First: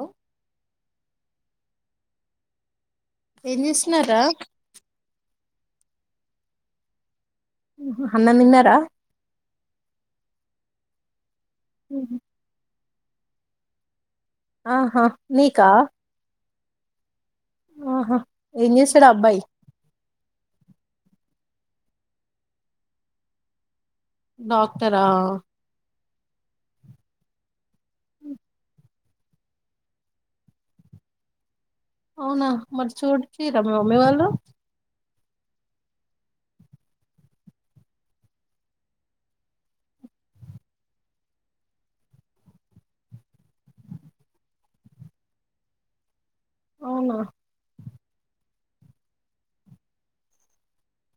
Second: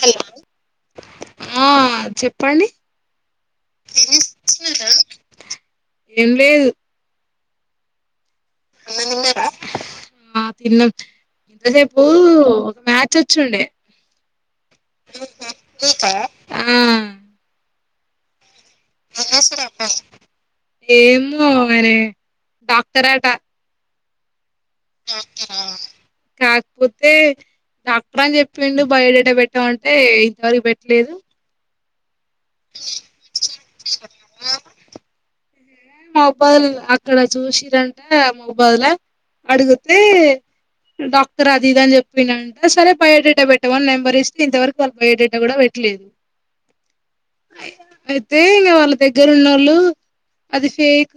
Hello ఆ చెప్పండి ఏం చేస్తున్నారా ఇడ లేదు ఉహ అన్నం తిన్నార ఆ తిన్నం ఇంతసేపుూ ఒక మ చచ్చుండే ఆహా మీకా ఆ ఆహా ఏం చేస్తాడు ఏం అబ్బాయి చేస్తాడు అబ్బాయి ఏమొ ఓ అరె డాక్టరె డాక్టర్ డాక్టరా కాకపోతే డాక్టర్ అని చెప్పిండు బయోడేట పెట్టమంటే ఇంతవరకు పెట్టలేదు అవునా మరి చూడ్ సిరా మీ మమ్మీ వాళ్ళు మోబాదులలో అక్కడ చూసిరంట మోబాదుల అడిగితే డాక్టర్ అది ఇదని చెప్పిండంట సరే బయోడేటా పెట్టమని నెంబర్ ఇస్తే ఇంతవరకు వాళ్ళ బయోడేటా కూడా పెట్టలేదు అవునా అయితే ఇంగ వాళ్ళ దగ్గర ఉన్నోళ్లు అది ఫేక్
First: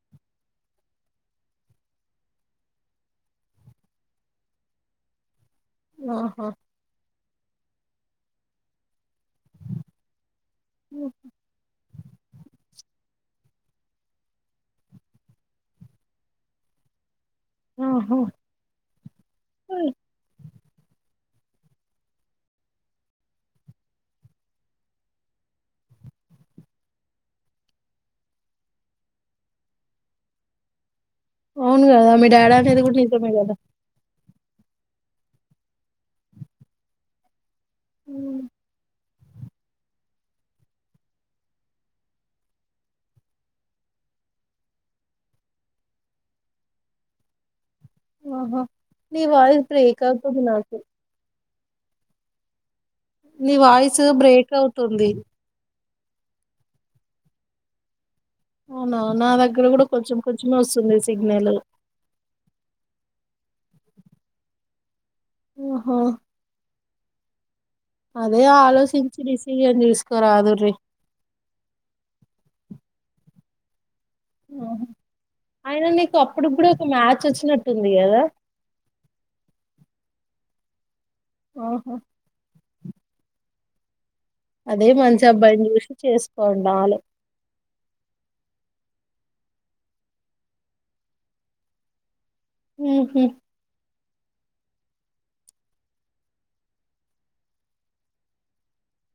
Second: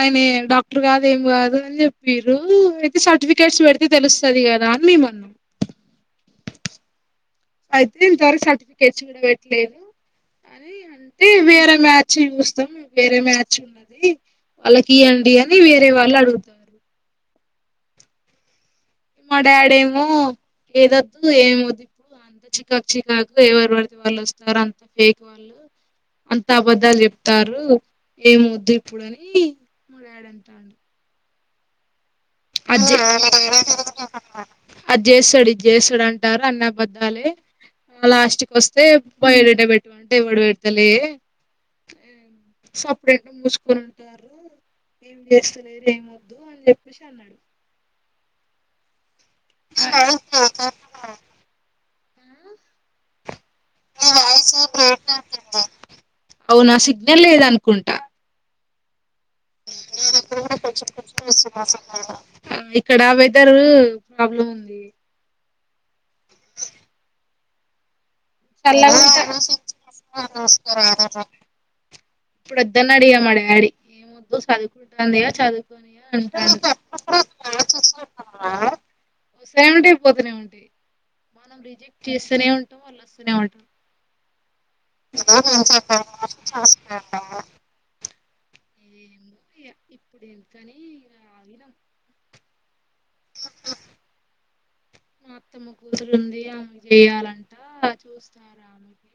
ఆయనే డాక్టర్ కాదు ఏం కాదు అని చెప్పిర్రు అయితే సర్టిఫికేట్స్ పెడితే తెలుస్తది కదా అని మేమన్నాం ఆహా అయితే ఇంత వరకు సర్టిఫికేట్స్ కూడా పెట్ లేదు అని అంటే వి ఆర్ ఎ మా చ్చి చూస్తాం వేరే మ్యాచ్ ఉన్నది వాళ్ళకి ఇయ్యండి అని వేరే వాళ్ళు అడుగుతారు ఆహా ఇ మా డాడేమో ఏదో ఏమ వద్దు ఇప్పుడు అంత చికాకు చికాకు ఎవరు పడితే వాళ్ళు వస్తారు అంత ఫేక్ వాళ్ళు అంత అబద్ధాలు చెప్తారు ఏమొద్దు ఇప్పుడు అని మడాడంటాండు అవును కదా మీ డాడీ [unintelligible] అనేది కూడా నిజమే కదా అది చేస్తాడు, ఇది చేస్తాడు అంటారు. అన్నబద్దాలే ఆ లాస్ట్క్ వస్ తేప్ బయరేట పెట్మంటే ఎవడు పెడతలే ఏమ్ సపరేట్ మూసుకనింటారు. ఏం చేస్తలేరు ఏమోద్దు అని చెప్పేసి అన్నాడు. ఆహా నీ వారి ప్రేకాకుది నాకు నీ వాయిస్ బ్రేక్ అవుతుంది. అవునా సిగ్నేల్ లేదనుకుంటా అవునా నా దగ్గర కూడా కొంచెం కొంచెమే వస్తుంది సిగ్నల్ ఇక్కడ వెదరూ [unintelligible] ప్రాబ్లం ఉంది ఓహో అదే చల్లగా ఆలోచించి డిసిషన్ తీసుకోరాదు. డ్రీ ఉంటే ఇప్పుడు వద్దన్నాడు ఇగ మా డాడీ ఏమోద్దు చదువుకుంటాంది కదా అయినా చదువుకొని ఇగ నీకు అప్పుడు అంటాండు. కూడా ఒక మ్యాచ్ వచ్చినట్టుంది కదా సేమిట అయిపోతనే ఉంటే మనం ఆహా రిజెక్ట్ చేస్తూనే ఉంటాం వాళ్ళు వస్తూనే ఉంటార్ అదే మంచి అబ్బాయిని చూసి చేసుకోండా అలె ఏమో ఇగ ఇప్పుడు ఎందుకని ఇగ ఆగినం ఉమ్ హు మా అత్తమ్మ కూతురుంది ఆమె చేయాలంట చూస్తారు ఆమెకి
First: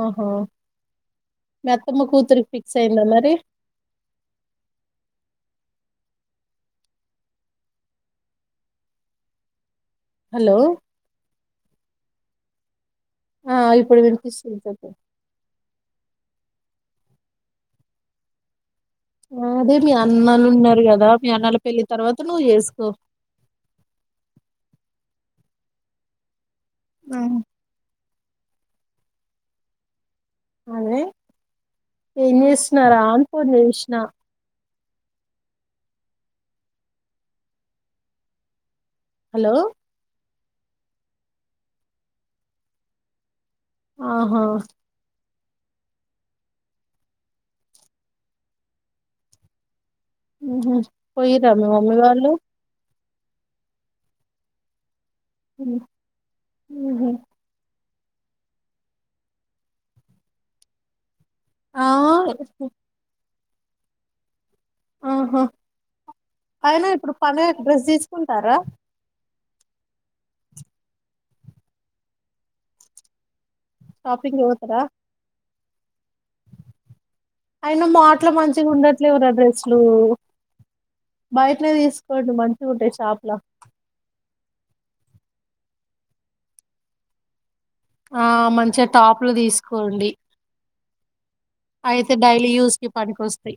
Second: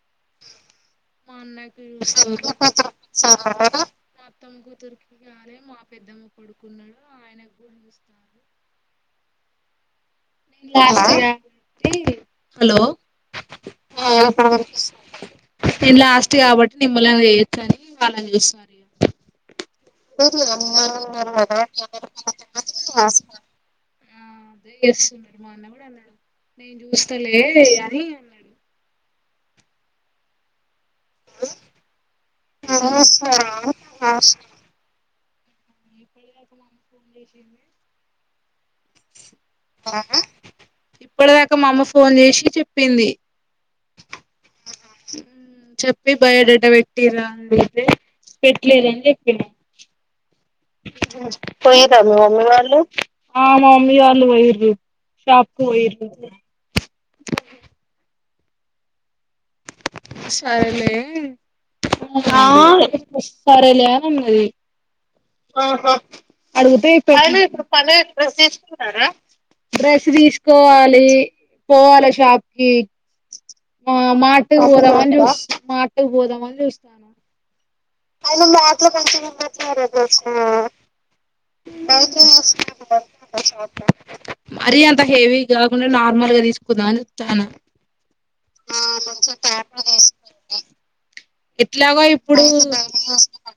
ఆహా మా మీ అన్నయ్యకి అత్తమ్మ కూతురికి ఫిక్స్ అయిందా మరి మా అత్తమ్మ కూతురుకి అదే ఇగ మాకు పెద్దమ్మ పడుకున్నాడు ఆయన గుస హలో [unintelligible] హలో ఆ ఇప్పుడు వినిపిస్తుందా దిన్ లాస్ట్ కాబట్టి నిమ్మళంగా చేయొచ్చని వాళ్ళకి చేస్తారు అదే మీ అన్నలు ఉన్నారు కదా మీ ఉన్నారు అన్నలు కాబట్టి పెళ్ళి తర్వాత నువ్వు చేసుకో ఆ అదే ఎస్ అన్నాడు మా అన్న కూడా అదే అన్నడు నేను ఆ! చూస్తాలే అని అన్నాడు అదే ఏం చేస్తున్నారా ఇప్పటి అనుకోని ఫోన్ చేసిన దాకా మా [inaudible] హలో ఇప్పటిదాకా మా అమ్మ ఫోన్ చేసి చెప్పింది ఆహా ఉమ్ చెప్పి బయోడేటా పెట్టిరా అని చెప్పితే పెట్టలేదని చెప్పిన ఉహు పోయిర్రా మమ్మీ పొయ్యిర్రా మీ మమ్మి వాళ్ళు ఆ మా మమ్మి వాళ్ళు పొయ్యిరూ షాప్ కు పోయ్యిరు ఉహు సరేలే ఆ ఆ సరేలే అని అన్నది ఆహా ఆహా అయినా అడుగుతే ఇప్పుడు పండగకి డ్రెస్ తీసుకుంటారా డ్రెస్ తీసుకోవాలి పోవాలే షాప్ కి ఆ షాపింగ్ మార్ట్ కు పోతారా పోదామని చూస్తున్నా మార్ట్ కు పోదామని చూస్తన్నాం అయినా మాట్ లో మంచిగా ఉండట్లేవురా డ్రెస్సులు బయటనే తీసుకోండి మంచిగా ఉంటాయి షాప్ల మరీ అంత హెవీ కాకుండా నార్మల్ గా తీసుకుందాం అని చూస్తన్నాం ఆ మంచిగా టాపులు తీసుకోండి ఎట్లాగో అయితే ఇప్పుడు డైలీ యూస్ కి పనికొస్తాయి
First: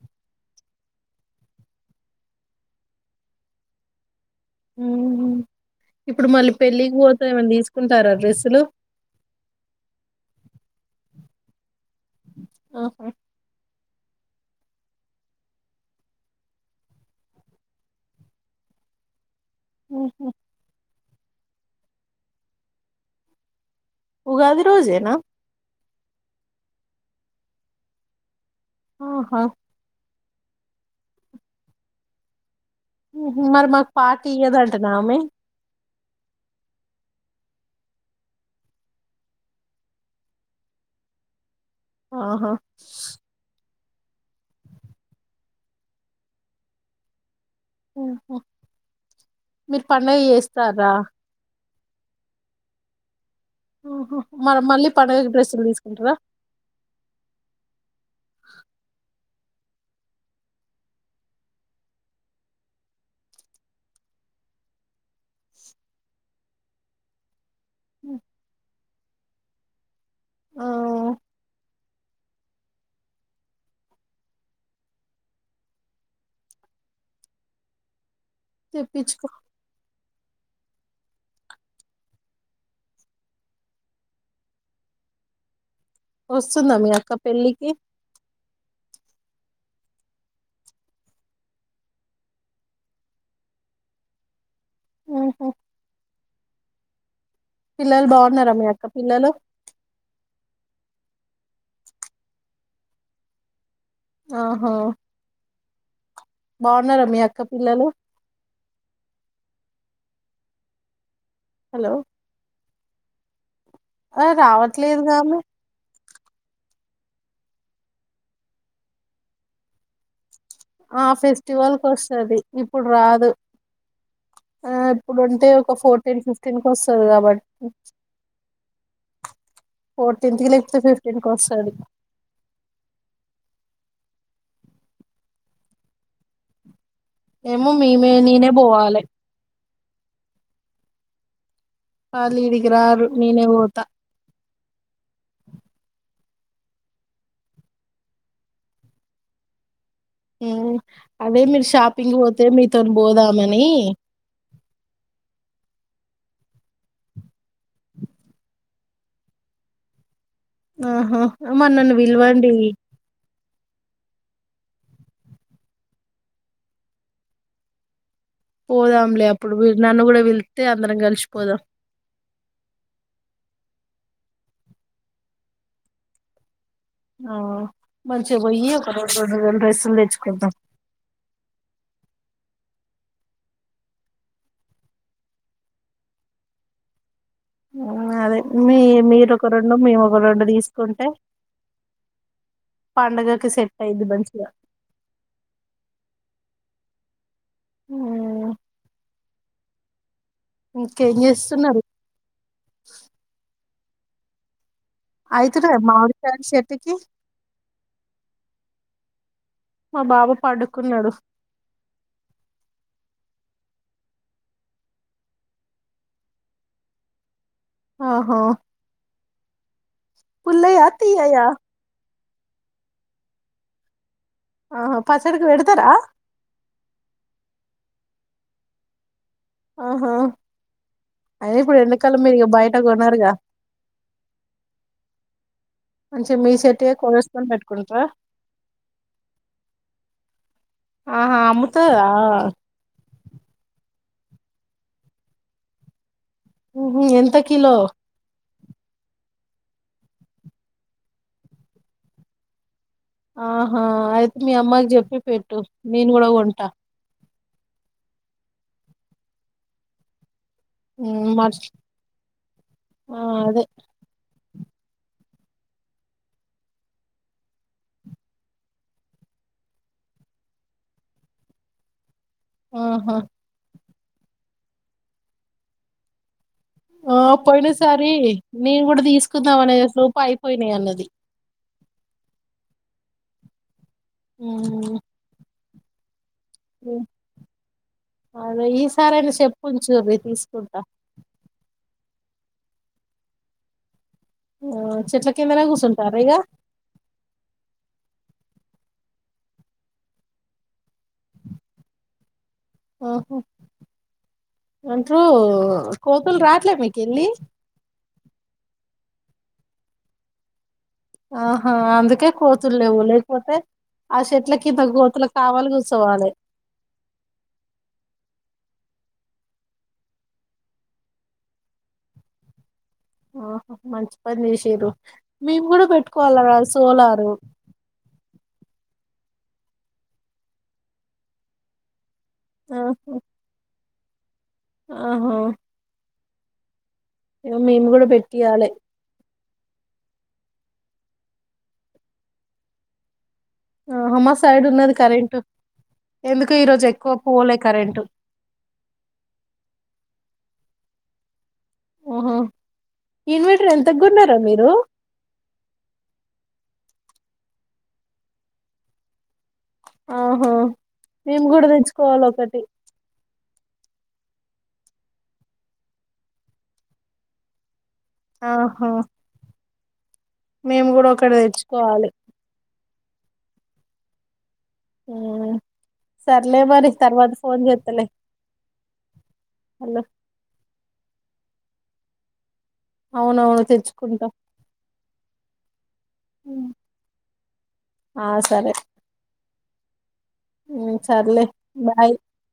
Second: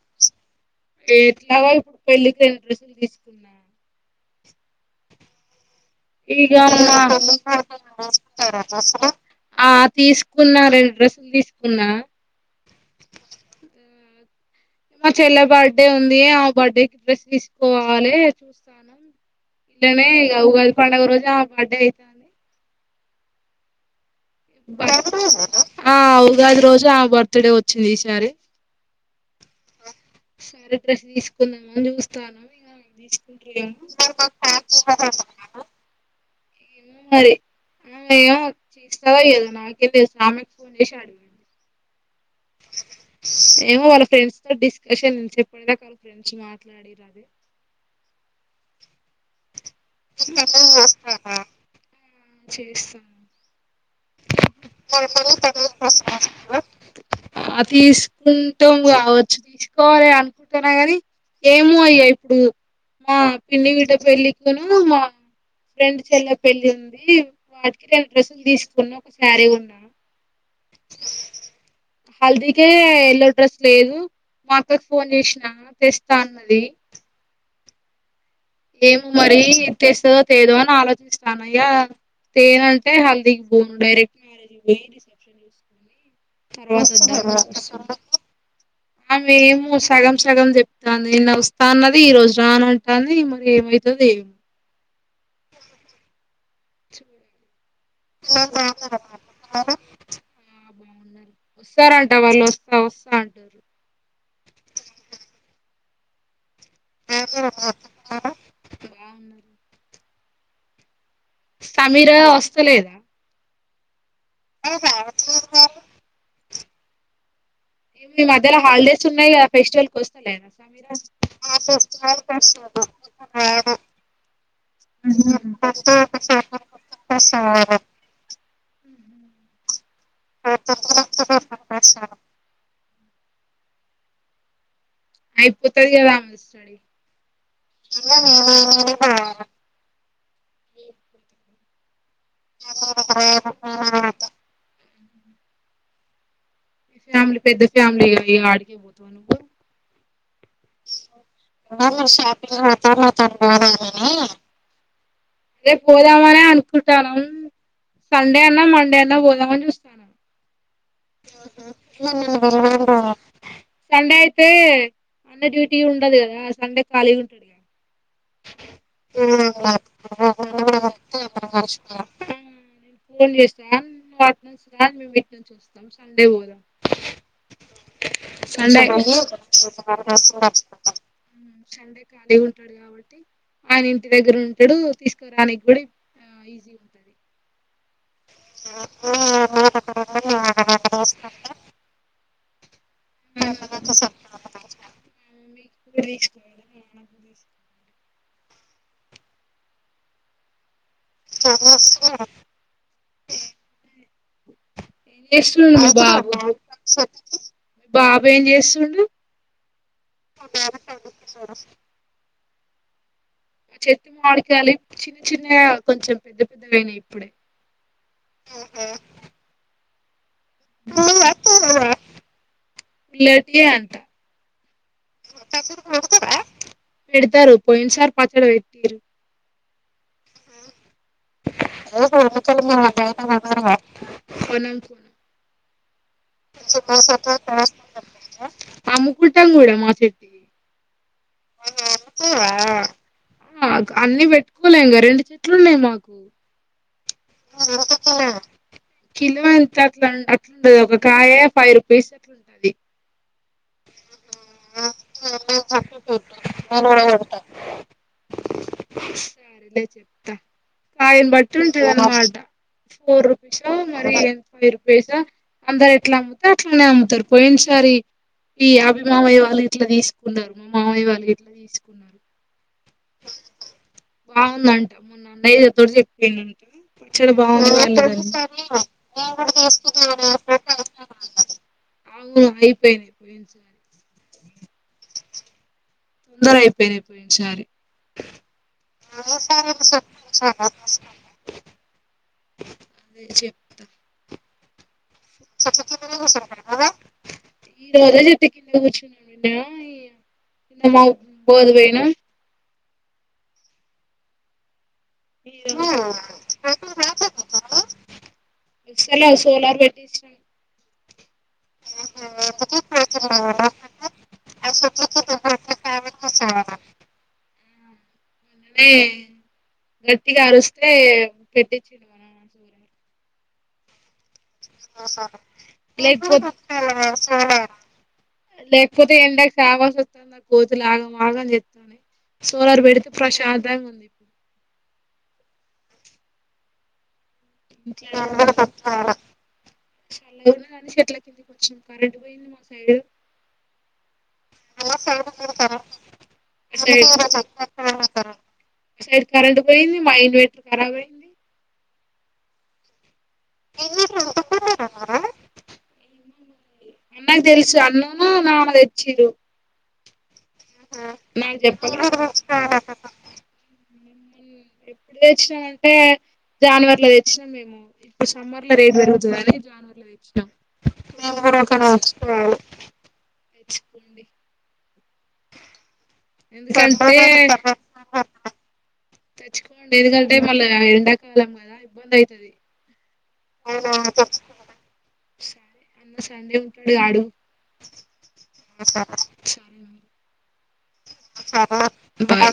ఎట్లాగా ఇప్పుడు పెళ్ళికి రెండు డ్రెస్సులు తీసుకున్నా ఉహుమ్ ఇగ తీసుకుంటారా డ్రెస్సులు ఆ తీసుకున్న రెండు డ్రెస్లు తీసుకున్నా ఆహా మా చెల్లె బర్డే ఉంది ఆ బర్డే కి డ్రెస్ తీసుకోవాలె చూస్తవున్నాం [inaudible] టనే ఇగ ఉగాది పండుగ రోజు బర్డే అయితదని ఉగాది రోజేనా ఆ ఉగాది రోజు ఆ బర్త్ డే వచ్చింది ఈసారి ఆహా సరే డ్రెస్ తీసుకుందాము అని చూస్తాన్నాం ఇగ [inaudible] మరి ఏమో మాకు పార్టీ ఇయ్యదంటనా ఆమె మరి ఆ ఏమో చేస్తాదో చెయ్యదో నాకేం తెలుసు ఆమెకు ఫోన్ చేసి అడగండి ఆహా ఏమో వాళ్ళ ఫ్రెండ్స్ తో డిస్కషన్ [inaudible] ఇందాక వాళ్ళ ఫ్రెండ్స్ మాట్లాడిర్రది ఊహా మీరు పండుగ చేస్తారా. [unintelligible] ఆహా మరి మళ్ళీ పండగకి డ్రెస్సులు తీసుకుంటారా ఆ తీసుకుంటాం కావ చ్చు తీసుకోవాలి అనుకుంటాన్నా గాని ఏమో ఇగ ఇప్పుడు మా పిన్ని బిడ్డ పెళ్ళకునూ మా ఫ్రెండ్ చెల్లె పెళ్ళి ఉంది వాటికి రెండు డ్రెస్ లు తీసుకు కున్నూ ఒక శారీ కొన్న ఆ హల్దీకే ఎల్లో డ్రెస్ లేదు మా అక్కకి ఫోన్ చేసినా తెస్తా అన్నది. ఏమో తెప్పించుకో మరి తెస్ తెస్తాదొ తేదో అని ఆలోచిస్తాను ఇగ తేనంటే హల్దీకి పోను డైరెక్ట్ మ్యారేజ్ కి పోయి రిసెప్షన్ [inaudible] వస్తుందా మీ అక్క వస్తుంద పెళ్ళికి ఆమె ఏమో సగం సగం చెప్తాంది నిన్న వస్తా అన్నది ఈ రోజు రాను ఉంటాంది మరి ఏమైతదో ఏమో ఓహో సర పిల్లలు బావున్నారా మీ అక్క పిల్లలు బాగున్నారు వస్తారంట వాళ్ళు వస్తా వస్తా అంటుర్రు ఆహా బావున్నారా మీ అక్క పిల్లలు బాగున్నారు హలో సమీర వస్ స [unintelligible] లేదా ఆ రావట్లేదు కానీ [inaudible] మధ్యలో హాలిడేస్ ఉన్నాయిగా ఫెస్టివల్కి వస్త లే [inaudible] ఆ ఫెస్టివల్ కొస్తది ఇప్పుడు రాదు ఆ ఇప్పుడుంటే ఒక ఫోర్టీన్ ఫిఫ్టీన్ కొస్తది కాబట్టి ఫోర్టీన్త్ కి లేకపోతే ఫిఫ్టీన్ కి వస్సాది అయి పోతదిగా ఆమె స్టడీ ఏమో మీమే నేనే మీ బోవాలె వాళ్ళీడికి రారు నేనే వోతా మీ ఫ్యామిలీ పెద్ద ఫ్యామిలీగా ఇగ ఆడికే పోతువనువ్వు మ్మ్ అదే మీరు షాపింగ్ పోతే పోతా మీతోని నాతోని బోదామని అదే పోదామనే అనుకుంటనం సండే అన్న మండే అన్న పోదామని చూస్తనం. ఆహా పిలవండి సండే అయితే అన్న డ్యూటీ ఉండదు కదా సండే ఖాళీ ఉంటడుగా పోదాంలే అప్పుడు నన్ను కూడా పిళ్తే అందరం కలిషిపోదాం. ఫోన్ రా నువు ఆటునుంచి రా మేము ఇటునుంచొస్తాం సండే వోదాం ఆ మంచిగా పోయి ఒక రెండు రెండు రెం డ్రెస్సులు తెచ్చుకుదాం డే ఉంటాడు కాబ ఆయన ఇంటి దగ్గర ఉంటాడు తీసుకోరానికి కూడా ఈజీ ఉంటది ఆ అదే మీ మీరు ఒక రెండు మేము ఒక రెండు తీసుకుంటే పండగకి సెట్ అయిద్ది మంచిగా అమ్మేస్ ఆ చేస్తున్నారు [unintelligible] ఏం అయితున్నాయా చేస్తుండు బాబు మామిడికాయలు చెట్టుకి మీ బాబు ఏం చేస్తుండు మా బాబు పండుకున్నాడు మా చెట్టు మావిడికాయలు ఇప్పు చిన్న చిన్నగా కొంచెం పెద్ద పెద్దగాయినాయి ఇప్పుడే ఆహా అవునా పుల్లయా తీయయా పుల్లటియే అంట ఆ పచ్చడికి వెడతరా పోయిన సారి పచ్చడి పెట్టిర్రు ఆహా అయిన ఇప్పుడు ఎన్నికల్లో కొనం మీరు ఇంగ కొనం బయట కొనరుగా మంచి మీ సెట్ కోడసుకొని పెట్టుకుంటార అమ్ముకుంటాం కూడా మా చెట్టుయి ఆహా అమ్ముతా ఆ అన్ని పెట్టుకోలే ఇంకా రెండు చెట్లు ఉన్నాయి మాకు హుహు ఎంత కిలో కిలో ఎంత అట్లుం అట్లుండదు ఒక కాయ ఫైవ్ రుపీస్ అట్లుంటది ఆహా ఐ మీ అమ్మాకి చెప్పి పెట్టు నేను కూడా కొంట నేను కూడా పెడతా సరేదే చెప్తా కాయని మ్మ్ బట్టి మర్చ్ ఉంటది అన్నమాట ఆ ఫోర్ రుపీస్ అదే మరి వరు పేసా అందరు ఎట్లా అమ్ముత అట్లానే అమ్ముతారు పోయినసారి ఈ అభిమావయ వాళ్ళు ఇట్లా తీసుకున్నారు మా మావయ వాళ్ళు ఇట్లా తీసుకున్నారు ఆహా బాగుందంట మొన్న నై తోటి చెప్యిను ఆ పోయిన సారి నేను కూడా తీసుకుందాం అనేది స్ లోపు అయిపోయినాయి అన్నది అవును అయిపోయిన అయిపోయింది సర అ తొందర అయిపోయినయిపోయి సారి అదే ఈసారైనా చెప్పుంచుర్రి తీసుకుంటా అదే చెప్తా ఓ స్తస ఈ రజ క పచ్చ ఎ మా పోదు పోనా ఓహో అంటూ కోతులు రాట్లే మీకుళ్ళి లా సోలార్ పెట్టి ఇష్టం ఆహా అందుకే కోతులు లేవు లేకపోతే ఆ చెట్లకి ఇంత కోతులు కావాలి కూర్చోవాలి అనే గట్టిగా అరిస్తే పెట్టిచ్చడువ నా సూర్య ఆహ మంచించి లేకపోతే పెట్టుకోవాలరా సోలారు లేకపోతే ఎడా కావాస్ వస్తా కోతులు ఆగా ఆగం చెస్తానే సోలార్ పెడితే ప్రశాంతంగా ఉంది ఇప్పుడు ఆహో ఏమేము కూడా పెట్టియాలి చల్లగానా కానీ చెట్ల కిందికి వచ్చాం క రెండి పోయింది మా సైడ్ ఆహా మా సైడ్ ఉన్నది కరెంటు ఎందుకు ఈ రోజు ఎక్కువ పోలే కరెంటు స కరెంట పోయి మా ఇ ఖరాబయింది ఓహో ఇన్వర్టర్ ఎంతకుగున్నారా మీరు అన్నకు తెలుసు అన్నును నాన్న తెచ్చిడు ఆ ఆ మేము కూడా చెప్పలే తెచ్చుకోవాల ఒకటి ఎప్పుడు తెచ్చినాం అంటే జానవరిలో తెచ్చినాం మేము ఇప్పు సమ్మర్ లో ఆహా రేట్జ జనవరి లైక్ మేము కూడా ఒకటి తెచ్చుకోవాలి వచ్చ పండడి ఆ ఎందుకంటే తెచ్చుకోండి హలో ఎందుకంటే మళ్ళా ఎండా కాాలం కదా ఇబ్బంది అవుతుది అవునవును తెచ్చుకుంటా సరే అన్న సంజడు ఆడు ఆ సరే సరే మ ఉమ్ సర్లే బాయ్ హ